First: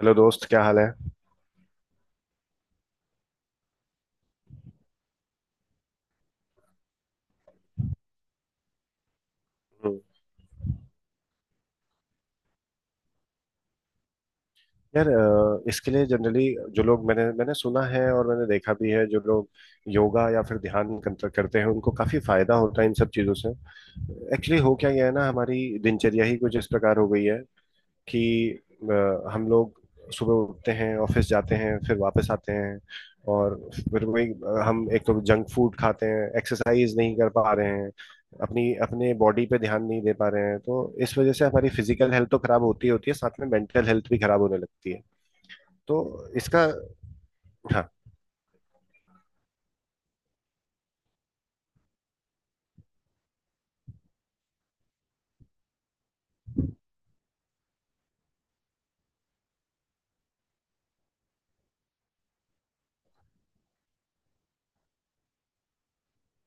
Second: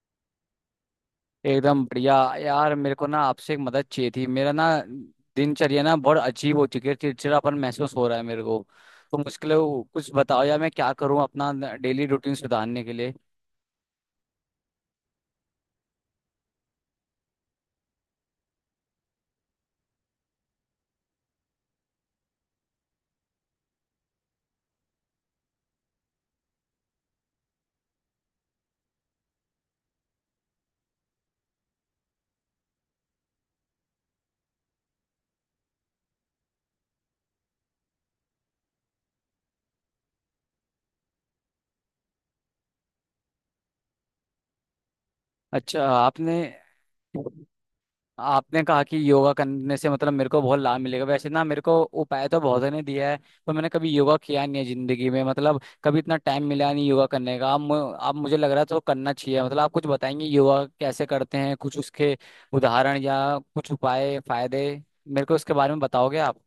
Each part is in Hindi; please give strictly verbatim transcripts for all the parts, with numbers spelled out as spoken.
हेलो दोस्त, क्या हाल है। एकदम बढ़िया। यार मेरे को ना आपसे एक मदद चाहिए थी। मेरा ना दिनचर्या ना बहुत अजीब हो चुकी है। चिड़चिड़ापन महसूस हो रहा है मेरे को। तो मुश्किल है वो, हम्म। कुछ बताओ यार मैं क्या करूँ अपना डेली रूटीन सुधारने के लिए। यार, अ, इसके लिए जनरली जो लोग मैंने मैंने सुना है और मैंने देखा भी है, जो लोग योगा या फिर ध्यान कंत- करते हैं उनको काफी फायदा होता है इन सब चीजों से। एक्चुअली हो क्या गया है ना, हमारी दिनचर्या ही कुछ इस प्रकार हो गई है कि अ, हम लोग सुबह उठते हैं, ऑफिस जाते हैं, फिर वापस आते हैं और फिर वही अ, हम एक तो जंक फूड खाते हैं, एक्सरसाइज नहीं कर पा रहे हैं, अपनी अपने बॉडी पे ध्यान नहीं दे पा रहे हैं, तो इस वजह से हमारी फिजिकल हेल्थ तो खराब होती ही होती है, साथ में मेंटल हेल्थ भी खराब होने लगती है। अच्छा, तो आपने इसका। हाँ। आपने कहा कि योगा करने से मतलब मेरे को बहुत लाभ मिलेगा। वैसे ना मेरे को उपाय तो बहुत ने दिया है। पर मैंने कभी योगा किया नहीं है जिंदगी में। मतलब कभी इतना टाइम मिला नहीं योगा करने का। अब मु- अब मुझे लग रहा है तो करना चाहिए। मतलब आप कुछ बताएंगे योगा कैसे करते हैं, कुछ उसके उदाहरण या कुछ उपाय फायदे मेरे को उसके बारे में बताओगे आप?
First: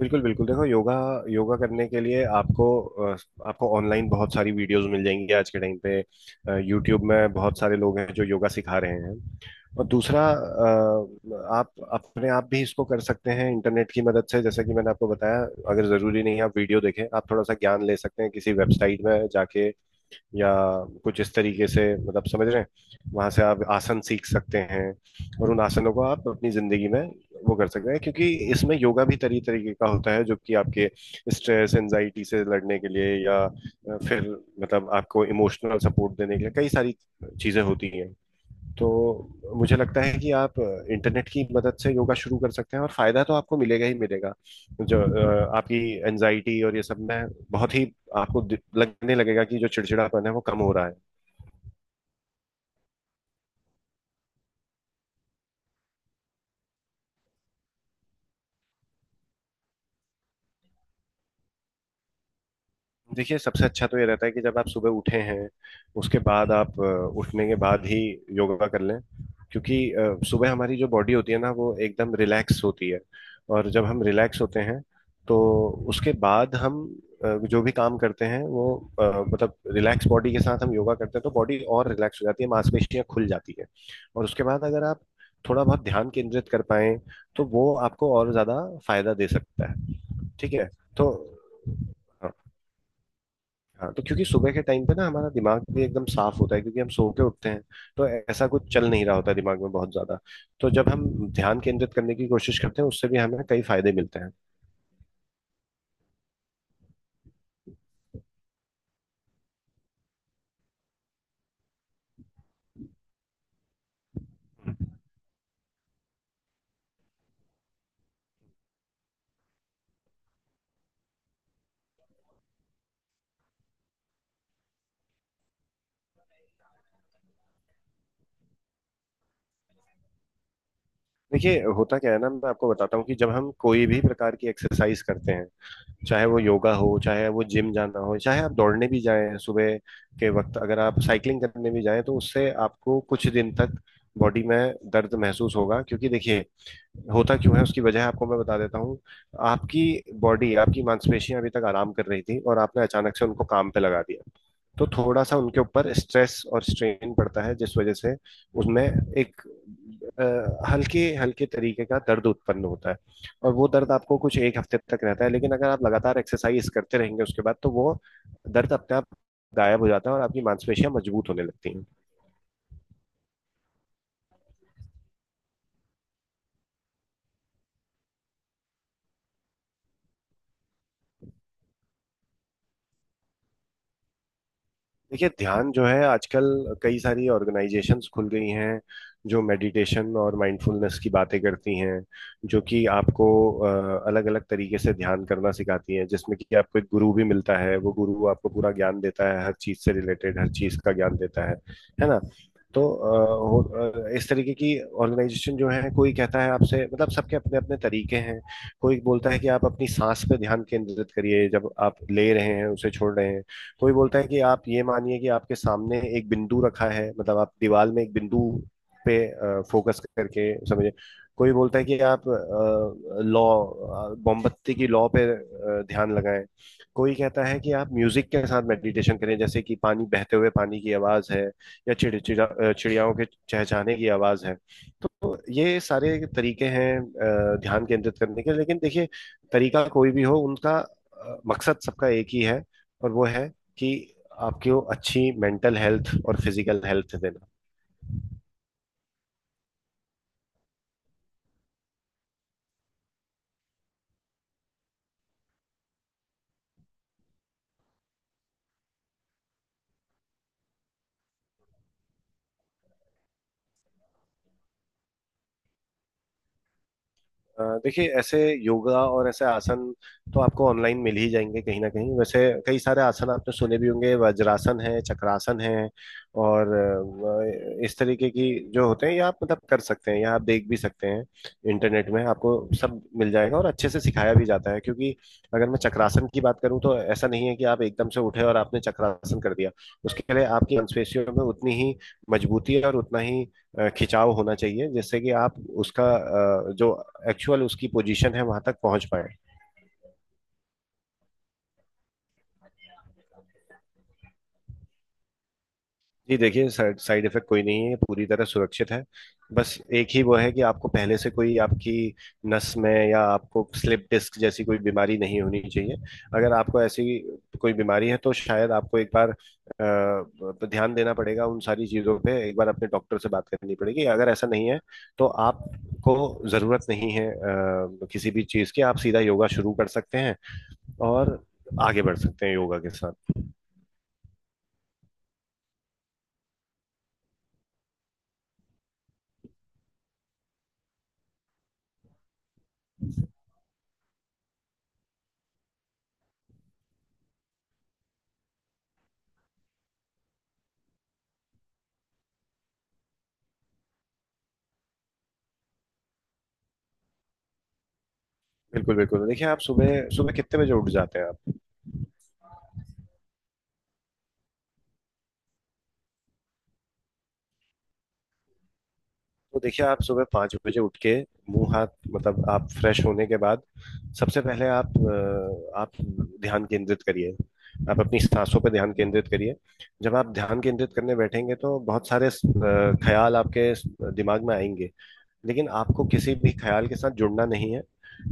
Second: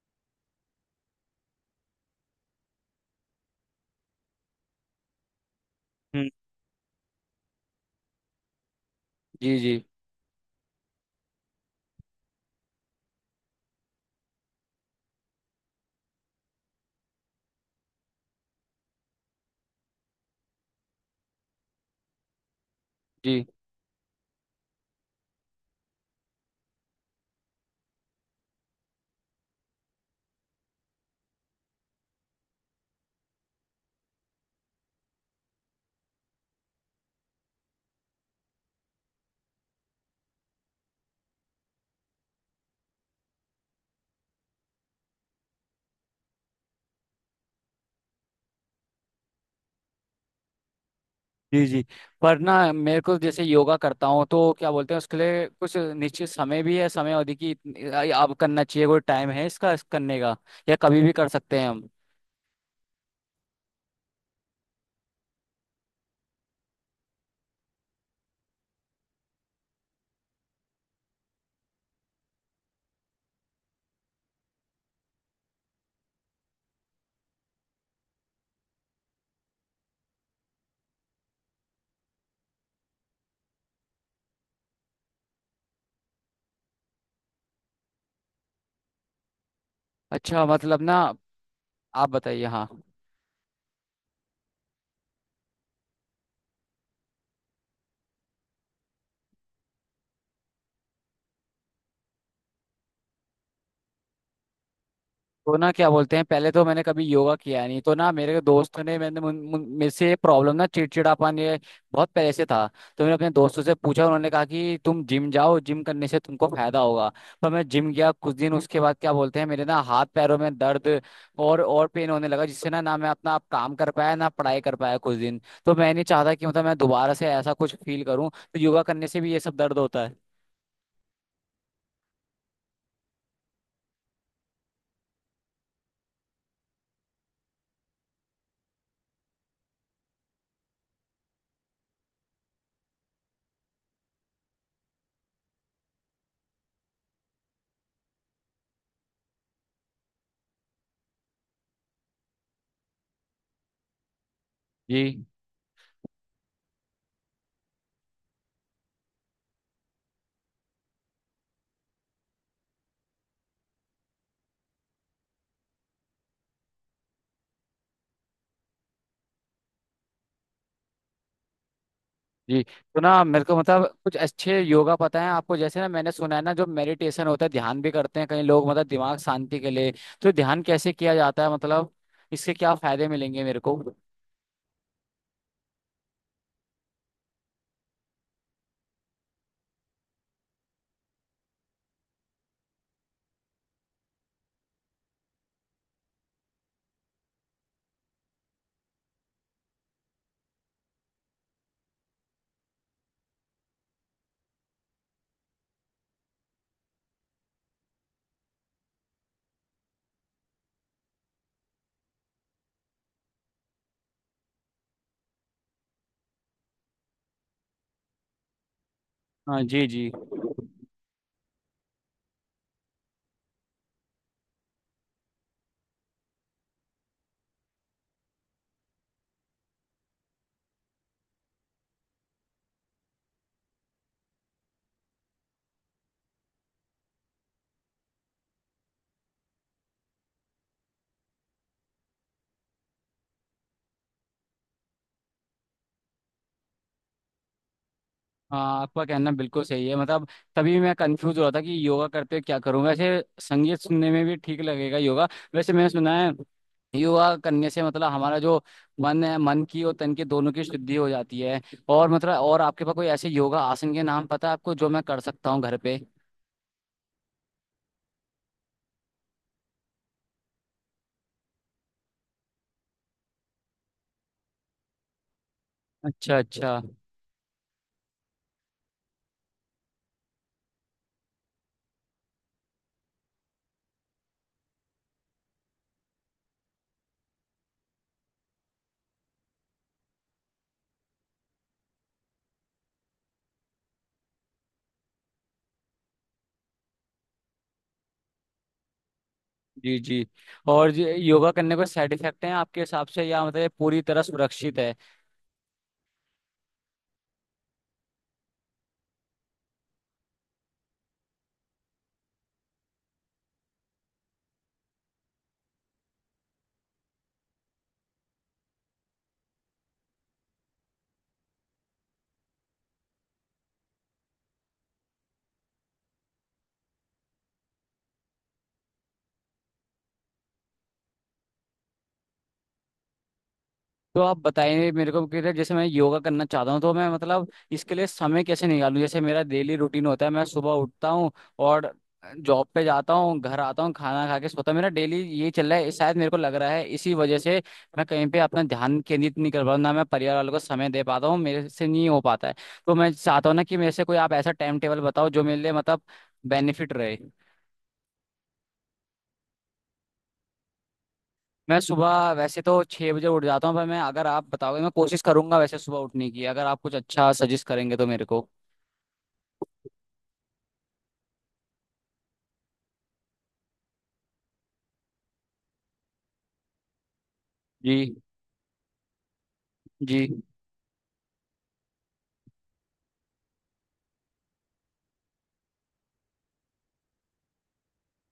बिल्कुल बिल्कुल, देखो योगा। योगा करने के लिए आपको अ, आपको ऑनलाइन बहुत सारी वीडियोस मिल जाएंगी आज के टाइम पे। हम्म। यूट्यूब में बहुत सारे लोग हैं जो योगा सिखा रहे हैं। जी जी और दूसरा, अ, आप अपने आप भी इसको कर सकते हैं इंटरनेट की मदद से, जैसे कि मैंने आपको बताया। अगर ज़रूरी नहीं है, आप वीडियो देखें, आप थोड़ा सा ज्ञान ले सकते हैं किसी वेबसाइट में जाके, या कुछ इस तरीके से, मतलब समझ रहे हैं। वहां से जी। आप आसन सीख सकते हैं और उन आसनों को आप अपनी ज़िंदगी में वो कर सकते हैं, क्योंकि इसमें योगा भी तरी तरीके का होता है जो कि आपके स्ट्रेस एंजाइटी से लड़ने के लिए या अ, फिर मतलब आपको इमोशनल सपोर्ट देने के लिए कई सारी चीज़ें होती हैं। तो मुझे लगता है कि आप इंटरनेट की मदद से योगा शुरू कर सकते हैं और फायदा तो आपको मिलेगा ही मिलेगा। जो अ, आपकी एनजाइटी और ये सब में बहुत ही आपको दि- लगने लगेगा कि जो चिड़चिड़ापन है वो कम हो रहा है। जी जी। पर ना मेरे को जैसे योगा करता हूँ तो क्या बोलते हैं, उसके लिए कुछ निश्चित समय भी है, समय अवधि की इतनी- अब करना चाहिए कोई टाइम है इसका इस करने का, या कभी भी कर सकते हैं हम? देखिए, सबसे अच्छा तो ये रहता है कि जब आप सुबह उठे हैं उसके बाद आप अ, उठने के बाद ही योगा कर लें, क्योंकि अ, सुबह हमारी जो बॉडी होती है ना वो एकदम रिलैक्स होती है। और जब हम रिलैक्स होते हैं तो उसके बाद हम अ, जो भी काम करते हैं वो अ, मतलब रिलैक्स बॉडी के साथ हम योगा करते हैं तो बॉडी और रिलैक्स हो जाती है, मांसपेशियां खुल जाती है। और उसके बाद अगर आप थोड़ा बहुत ध्यान केंद्रित कर पाए तो वो आपको और ज्यादा फायदा दे सकता है। अच्छा ठीक है। मतलब ना। तो आप बताइए। हाँ। हाँ, तो क्योंकि सुबह के टाइम पे ना हमारा दिमाग भी एकदम साफ होता है, क्योंकि हम सो के उठते हैं। तो ऐसा कुछ चल नहीं रहा होता है दिमाग में बहुत ज्यादा। तो जब हम ध्यान केंद्रित करने की कोशिश करते हैं उससे भी हमें कई फायदे मिलते हैं। तो ना क्या बोलते हैं, पहले तो मैंने कभी योगा किया नहीं। तो ना मेरे दोस्तों ने मैंने मुन- मुन- मेरे से ये प्रॉब्लम ना चिड़चिड़ापन ये बहुत पहले से था। तो मैंने अपने दोस्तों से पूछा। उन्होंने कहा कि तुम जिम जाओ, जिम करने से तुमको फायदा होगा। पर मैं जिम गया कुछ दिन। उसके बाद क्या बोलते हैं, मेरे ना हाथ पैरों में दर्द और और पेन होने लगा, जिससे ना ना मैं अपना आप काम कर पाया ना पढ़ाई कर पाया कुछ दिन। तो मैं नहीं चाहता कि मतलब मैं दोबारा से ऐसा कुछ फील करूं। तो योगा करने से भी ये सब दर्द होता है? देखिए, होता क्या है ना, मैं आपको बताता हूँ कि जब हम कोई भी प्रकार की एक्सरसाइज करते हैं, चाहे वो योगा हो, चाहे वो जिम जाना हो, चाहे आप दौड़ने भी जाएं सुबह के वक्त, अगर आप साइकिलिंग करने भी जाएं, तो उससे आपको कुछ दिन तक बॉडी में दर्द महसूस होगा। क्योंकि देखिए, होता क्यों है उसकी वजह आपको मैं बता देता हूँ। आपकी बॉडी, आपकी मांसपेशियां अभी तक आराम कर रही थी और आपने अचानक से उनको काम पे लगा दिया। तो थोड़ा जी सा उनके ऊपर स्ट्रेस और स्ट्रेन पड़ता है, जिस वजह से उनमें एक अ, हल्के हल्के तरीके का दर्द उत्पन्न होता है। और वो दर्द आपको कुछ एक हफ्ते तक रहता है, लेकिन अगर आप लगातार एक्सरसाइज करते रहेंगे उसके बाद तो वो दर्द अपने आप गायब हो जाता है और आपकी मांसपेशियां मजबूत होने लगती हैं। जी। तो ना मेरे को मतलब कुछ अच्छे योगा पता है आपको? जैसे ना मैंने सुना है ना, जो मेडिटेशन होता है ध्यान भी करते हैं कई लोग मतलब दिमाग शांति के लिए। तो ध्यान कैसे किया जाता है मतलब? इससे क्या फायदे मिलेंगे मेरे को? देखिए, ध्यान जो है, आजकल कई सारी ऑर्गेनाइजेशंस खुल गई हैं जो मेडिटेशन और माइंडफुलनेस की बातें करती हैं, जो कि आपको अलग अलग तरीके से ध्यान करना सिखाती हैं, जिसमें कि आपको एक गुरु भी मिलता है, वो गुरु आपको पूरा ज्ञान देता है, हर चीज से रिलेटेड हर चीज का ज्ञान देता है है ना। तो अ, हो- अ, इस तरीके की ऑर्गेनाइजेशन जो है, कोई कहता है आपसे, मतलब सबके अपने अपने तरीके हैं। कोई बोलता है कि आप अपनी सांस पे ध्यान केंद्रित करिए जब आप ले रहे हैं उसे छोड़ रहे हैं। कोई बोलता है कि आप ये मानिए कि आपके सामने एक बिंदु रखा है, मतलब आप दीवार में एक बिंदु पे हाँ जी फोकस जी। करके, समझे। कोई बोलता है कि आप लॉ, मोमबत्ती की लॉ पे अ, ध्यान लगाएं। कोई कहता है कि आप म्यूजिक के साथ मेडिटेशन करें, जैसे कि पानी, बहते हुए पानी की आवाज है या चिड़चिड़ा अ, चिड़ियाओं के चहचहाने की आवाज है। तो ये सारे तरीके हैं अ, ध्यान केंद्रित करने के। लेकिन देखिए, तरीका कोई भी हो, उनका अ, मकसद सबका एक ही है और वो है कि आपकी वो अच्छी मेंटल हेल्थ और फिजिकल हेल्थ देना। हाँ आपका कहना बिल्कुल सही है मतलब। तभी मैं कंफ्यूज हो रहा था कि योगा करते हुए क्या करूँ वैसे। संगीत सुनने में भी ठीक लगेगा योगा। वैसे मैंने सुना है योगा करने से मतलब हमारा जो मन है, मन की और तन की दोनों की शुद्धि हो जाती है। और मतलब और आपके पास कोई ऐसे योगा आसन के नाम पता है आपको जो मैं कर सकता हूँ घर पे? अ, देखिए, ऐसे योगा और ऐसे आसन तो आपको ऑनलाइन मिल ही जाएंगे कहीं ना कहीं। वैसे कई सारे आसन आपने सुने भी होंगे, वज्रासन है, चक्रासन है अच्छा और अच्छा। अ, इस तरीके की जो होते हैं, ये आप मतलब कर सकते हैं या आप देख भी सकते हैं, इंटरनेट में आपको सब मिल जाएगा और अच्छे से सिखाया भी जाता है। क्योंकि अगर मैं चक्रासन की बात करूं तो ऐसा नहीं है कि आप एकदम से उठे और आपने चक्रासन कर दिया। उसके लिए आपकी मांसपेशियों में उतनी ही मजबूती और उतना ही अ, खिंचाव होना चाहिए जिससे कि आप उसका अ, जो एक्चुअल उसकी पोजीशन है वहां तक पहुंच पाए। जी जी। और ये योगा करने को साइड इफेक्ट हैं आपके हिसाब से, या मतलब ये पूरी तरह सुरक्षित है? जी देखिए, साइड साइड इफेक्ट कोई नहीं है, ये पूरी तरह सुरक्षित है। बस एक ही वो है कि आपको पहले से कोई आपकी नस में या आपको स्लिप डिस्क जैसी कोई बीमारी नहीं होनी चाहिए। अगर आपको ऐसी कोई बीमारी है तो शायद आपको एक बार अ, ध्यान देना पड़ेगा उन सारी चीजों पे, एक बार अपने डॉक्टर से बात करनी पड़ेगी। अगर ऐसा नहीं है तो आपको जरूरत नहीं है अ, किसी भी चीज की, आप सीधा योगा शुरू कर सकते हैं और आगे बढ़ सकते हैं योगा के साथ। तो आप बताइए मेरे को कि जैसे मैं योगा करना चाहता हूँ तो मैं मतलब इसके लिए समय कैसे निकालूं। जैसे मेरा डेली रूटीन होता है, मैं सुबह उठता हूँ और जॉब पे जाता हूँ, घर आता हूँ, खाना खा के सोता हूँ। मेरा डेली ये चल रहा है। शायद मेरे को लग रहा है इसी वजह से मैं कहीं पे अपना ध्यान केंद्रित नहीं कर पा रहा हूं, ना मैं परिवार वालों को समय दे पाता हूँ, मेरे से नहीं हो पाता है। तो मैं चाहता हूँ ना कि मेरे से कोई आप ऐसा टाइम टेबल बताओ जो मेरे लिए मतलब बेनिफिट रहे। बिल्कुल बिल्कुल, देखिए आप सुबह सुबह कितने बजे उठ जाते हैं आप। मैं सुबह वैसे तो छह बजे उठ जाता हूँ। पर मैं अगर आप बताओगे मैं कोशिश करूंगा वैसे सुबह उठने की, अगर आप कुछ अच्छा सजेस्ट करेंगे तो मेरे को। तो देखिए, आप सुबह पाँच बजे उठ के, मुंह हाथ, मतलब आप फ्रेश होने के बाद सबसे पहले आप अ, आप ध्यान केंद्रित करिए, आप जी अपनी सांसों पर ध्यान केंद्रित करिए। जब जी। आप ध्यान केंद्रित करने बैठेंगे तो बहुत सारे अ, ख्याल आपके दिमाग में आएंगे, लेकिन आपको किसी भी ख्याल के साथ जुड़ना नहीं है।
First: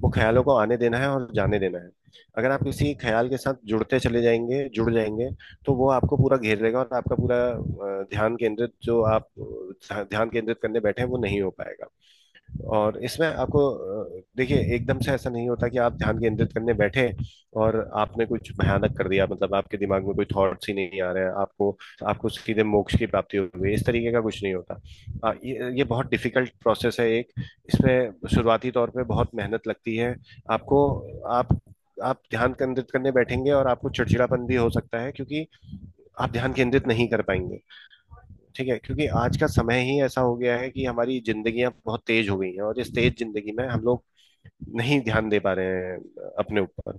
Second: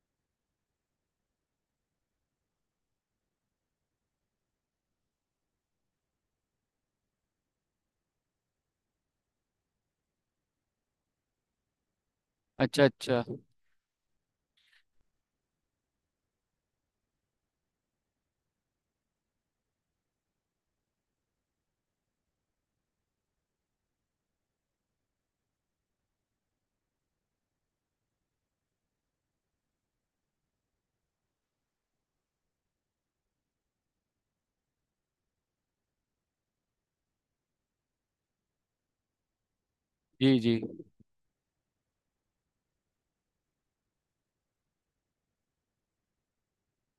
वो ख्यालों को आने देना है और जाने देना है। अगर आप किसी ख्याल के साथ जुड़ते चले जाएंगे जुड़ जाएंगे, तो वो आपको पूरा घेर लेगा और आपका पूरा अ, ध्यान केंद्रित जो आप अ, ध्यान केंद्रित करने बैठे हैं वो नहीं हो पाएगा। अच्छा और अच्छा। इसमें आपको अ, देखिए, एकदम से ऐसा नहीं होता कि आप ध्यान केंद्रित करने बैठे और आपने कुछ भयानक कर दिया, मतलब आपके दिमाग में कोई थॉट्स ही नहीं आ रहे हैं आपको, आपको सीधे मोक्ष की प्राप्ति हो गई, इस तरीके का कुछ नहीं होता। अ, ये, ये बहुत डिफिकल्ट प्रोसेस है एक, इसमें शुरुआती तौर पे बहुत मेहनत लगती है। आपको आप आप ध्यान केंद्रित करने बैठेंगे और आपको चिड़चिड़ापन भी हो सकता है, क्योंकि आप ध्यान केंद्रित नहीं कर पाएंगे। ठीक है, क्योंकि आज का समय ही ऐसा हो जी जी। गया है कि हमारी जिंदगियां बहुत तेज हो गई हैं और इस तेज जिंदगी में हम लोग नहीं ध्यान दे पा रहे हैं अपने ऊपर।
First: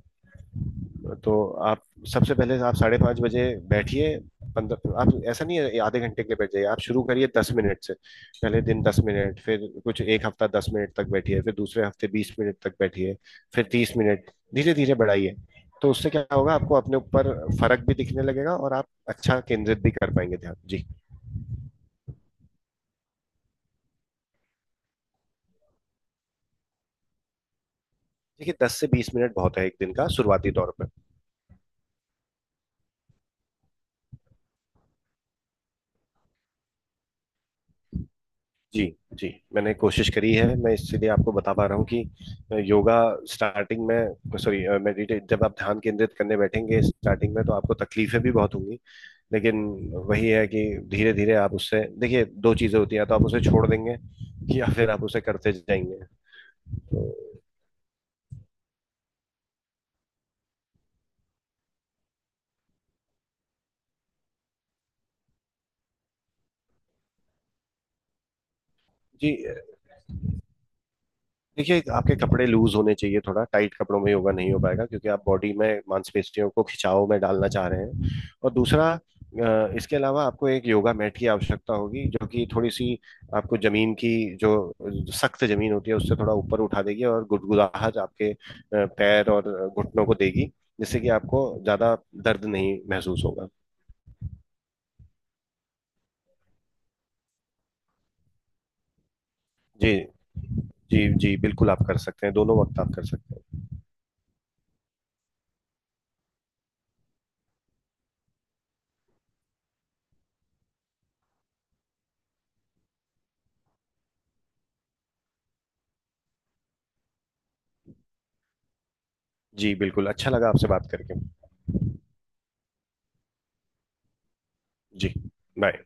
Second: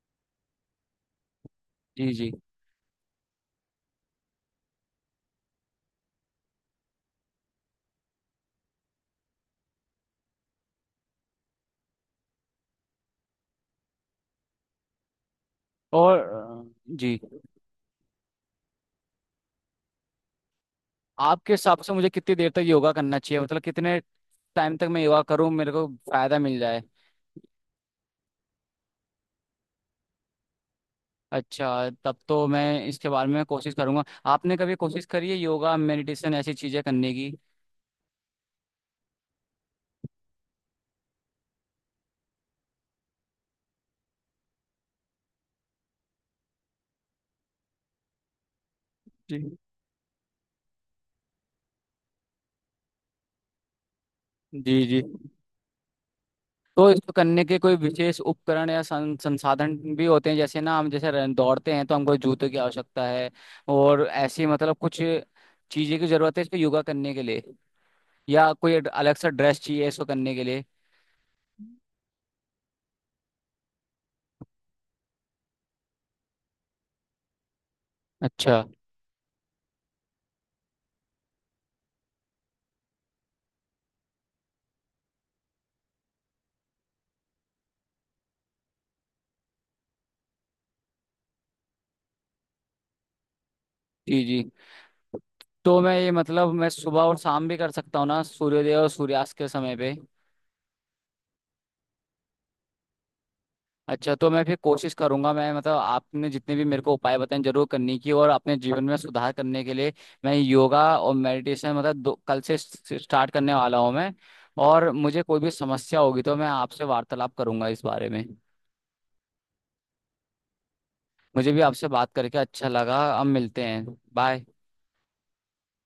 तो आप जी जी। सबसे पहले आप साढ़े पाँच बजे बैठिए, पंद्रह, आप ऐसा नहीं है आधे घंटे के लिए बैठ जाइए, आप शुरू करिए दस मिनट से। पहले दिन दस मिनट, फिर कुछ एक हफ्ता दस मिनट तक बैठिए, फिर दूसरे हफ्ते बीस मिनट तक बैठिए, फिर तीस मिनट, धीरे धीरे बढ़ाइए। तो उससे और क्या होगा, अ, आपको अपने जी। ऊपर फर्क भी दिखने लगेगा और आप अच्छा केंद्रित भी कर पाएंगे ध्यान। जी आपके हिसाब से मुझे कितनी देर तक योगा करना चाहिए मतलब? कितने टाइम तक मैं योगा करूँ मेरे को फायदा मिल जाए? देखिए, दस से बीस मिनट बहुत है एक दिन का शुरुआती तौर पर। अच्छा तब तो मैं इसके बारे में कोशिश करूंगा। आपने कभी कोशिश करी है योगा मेडिटेशन ऐसी चीजें करने की? जी जी, मैंने कोशिश करी है, मैं इसलिए आपको बता पा रहा हूँ कि योगा स्टार्टिंग में, सॉरी, मेडिटेट, जब आप ध्यान केंद्रित करने बैठेंगे स्टार्टिंग में तो आपको तकलीफें भी बहुत होंगी। जी लेकिन वही है कि धीरे धीरे आप उससे, देखिए दो चीजें होती हैं, या तो आप उसे छोड़ देंगे या जी फिर जी। आप उसे करते जाएंगे तो तो। इसको करने के कोई विशेष उपकरण या सं, संसाधन भी होते हैं? जैसे ना हम जैसे रन- दौड़ते हैं तो हमको जूते की आवश्यकता है। और ऐसी मतलब कुछ चीजें की जरूरत है इसको योगा करने के लिए? या कोई अड- अलग सा जी ड्रेस चाहिए इसको करने के लिए? देखिए, आपके कपड़े लूज होने चाहिए, थोड़ा टाइट कपड़ों में योगा नहीं हो पाएगा, क्योंकि आप बॉडी में मांसपेशियों को खिंचाव में डालना चाह रहे हैं। और अच्छा। दूसरा, अ, इसके अलावा आपको एक योगा मैट की आवश्यकता होगी जो कि थोड़ी सी आपको जमीन की जो सख्त जमीन होती है उससे थोड़ा ऊपर उठा देगी और गुदगुदाहट आपके अ, पैर और घुटनों को देगी, जिससे कि आपको ज्यादा दर्द नहीं महसूस होगा। जी जी। तो मैं ये मतलब मैं सुबह और शाम भी कर सकता हूँ ना, सूर्योदय और सूर्यास्त के समय पे? जी जी। जी बिल्कुल, आप कर सकते हैं, दोनों वक्त आप कर सकते हैं। अच्छा तो मैं फिर कोशिश करूंगा। मैं मतलब आपने जितने भी मेरे को उपाय बताए जरूर करने की और अपने जीवन में सुधार करने के लिए मैं योगा और मेडिटेशन मतलब दो, कल से स्टार्ट करने वाला हूँ मैं। और मुझे कोई भी समस्या होगी तो मैं आपसे वार्तालाप करूंगा इस बारे में। जी बिल्कुल, अच्छा लगा आपसे बात करके। मुझे भी आपसे बात करके अच्छा लगा। अब मिलते हैं। बाय। जी। बाय।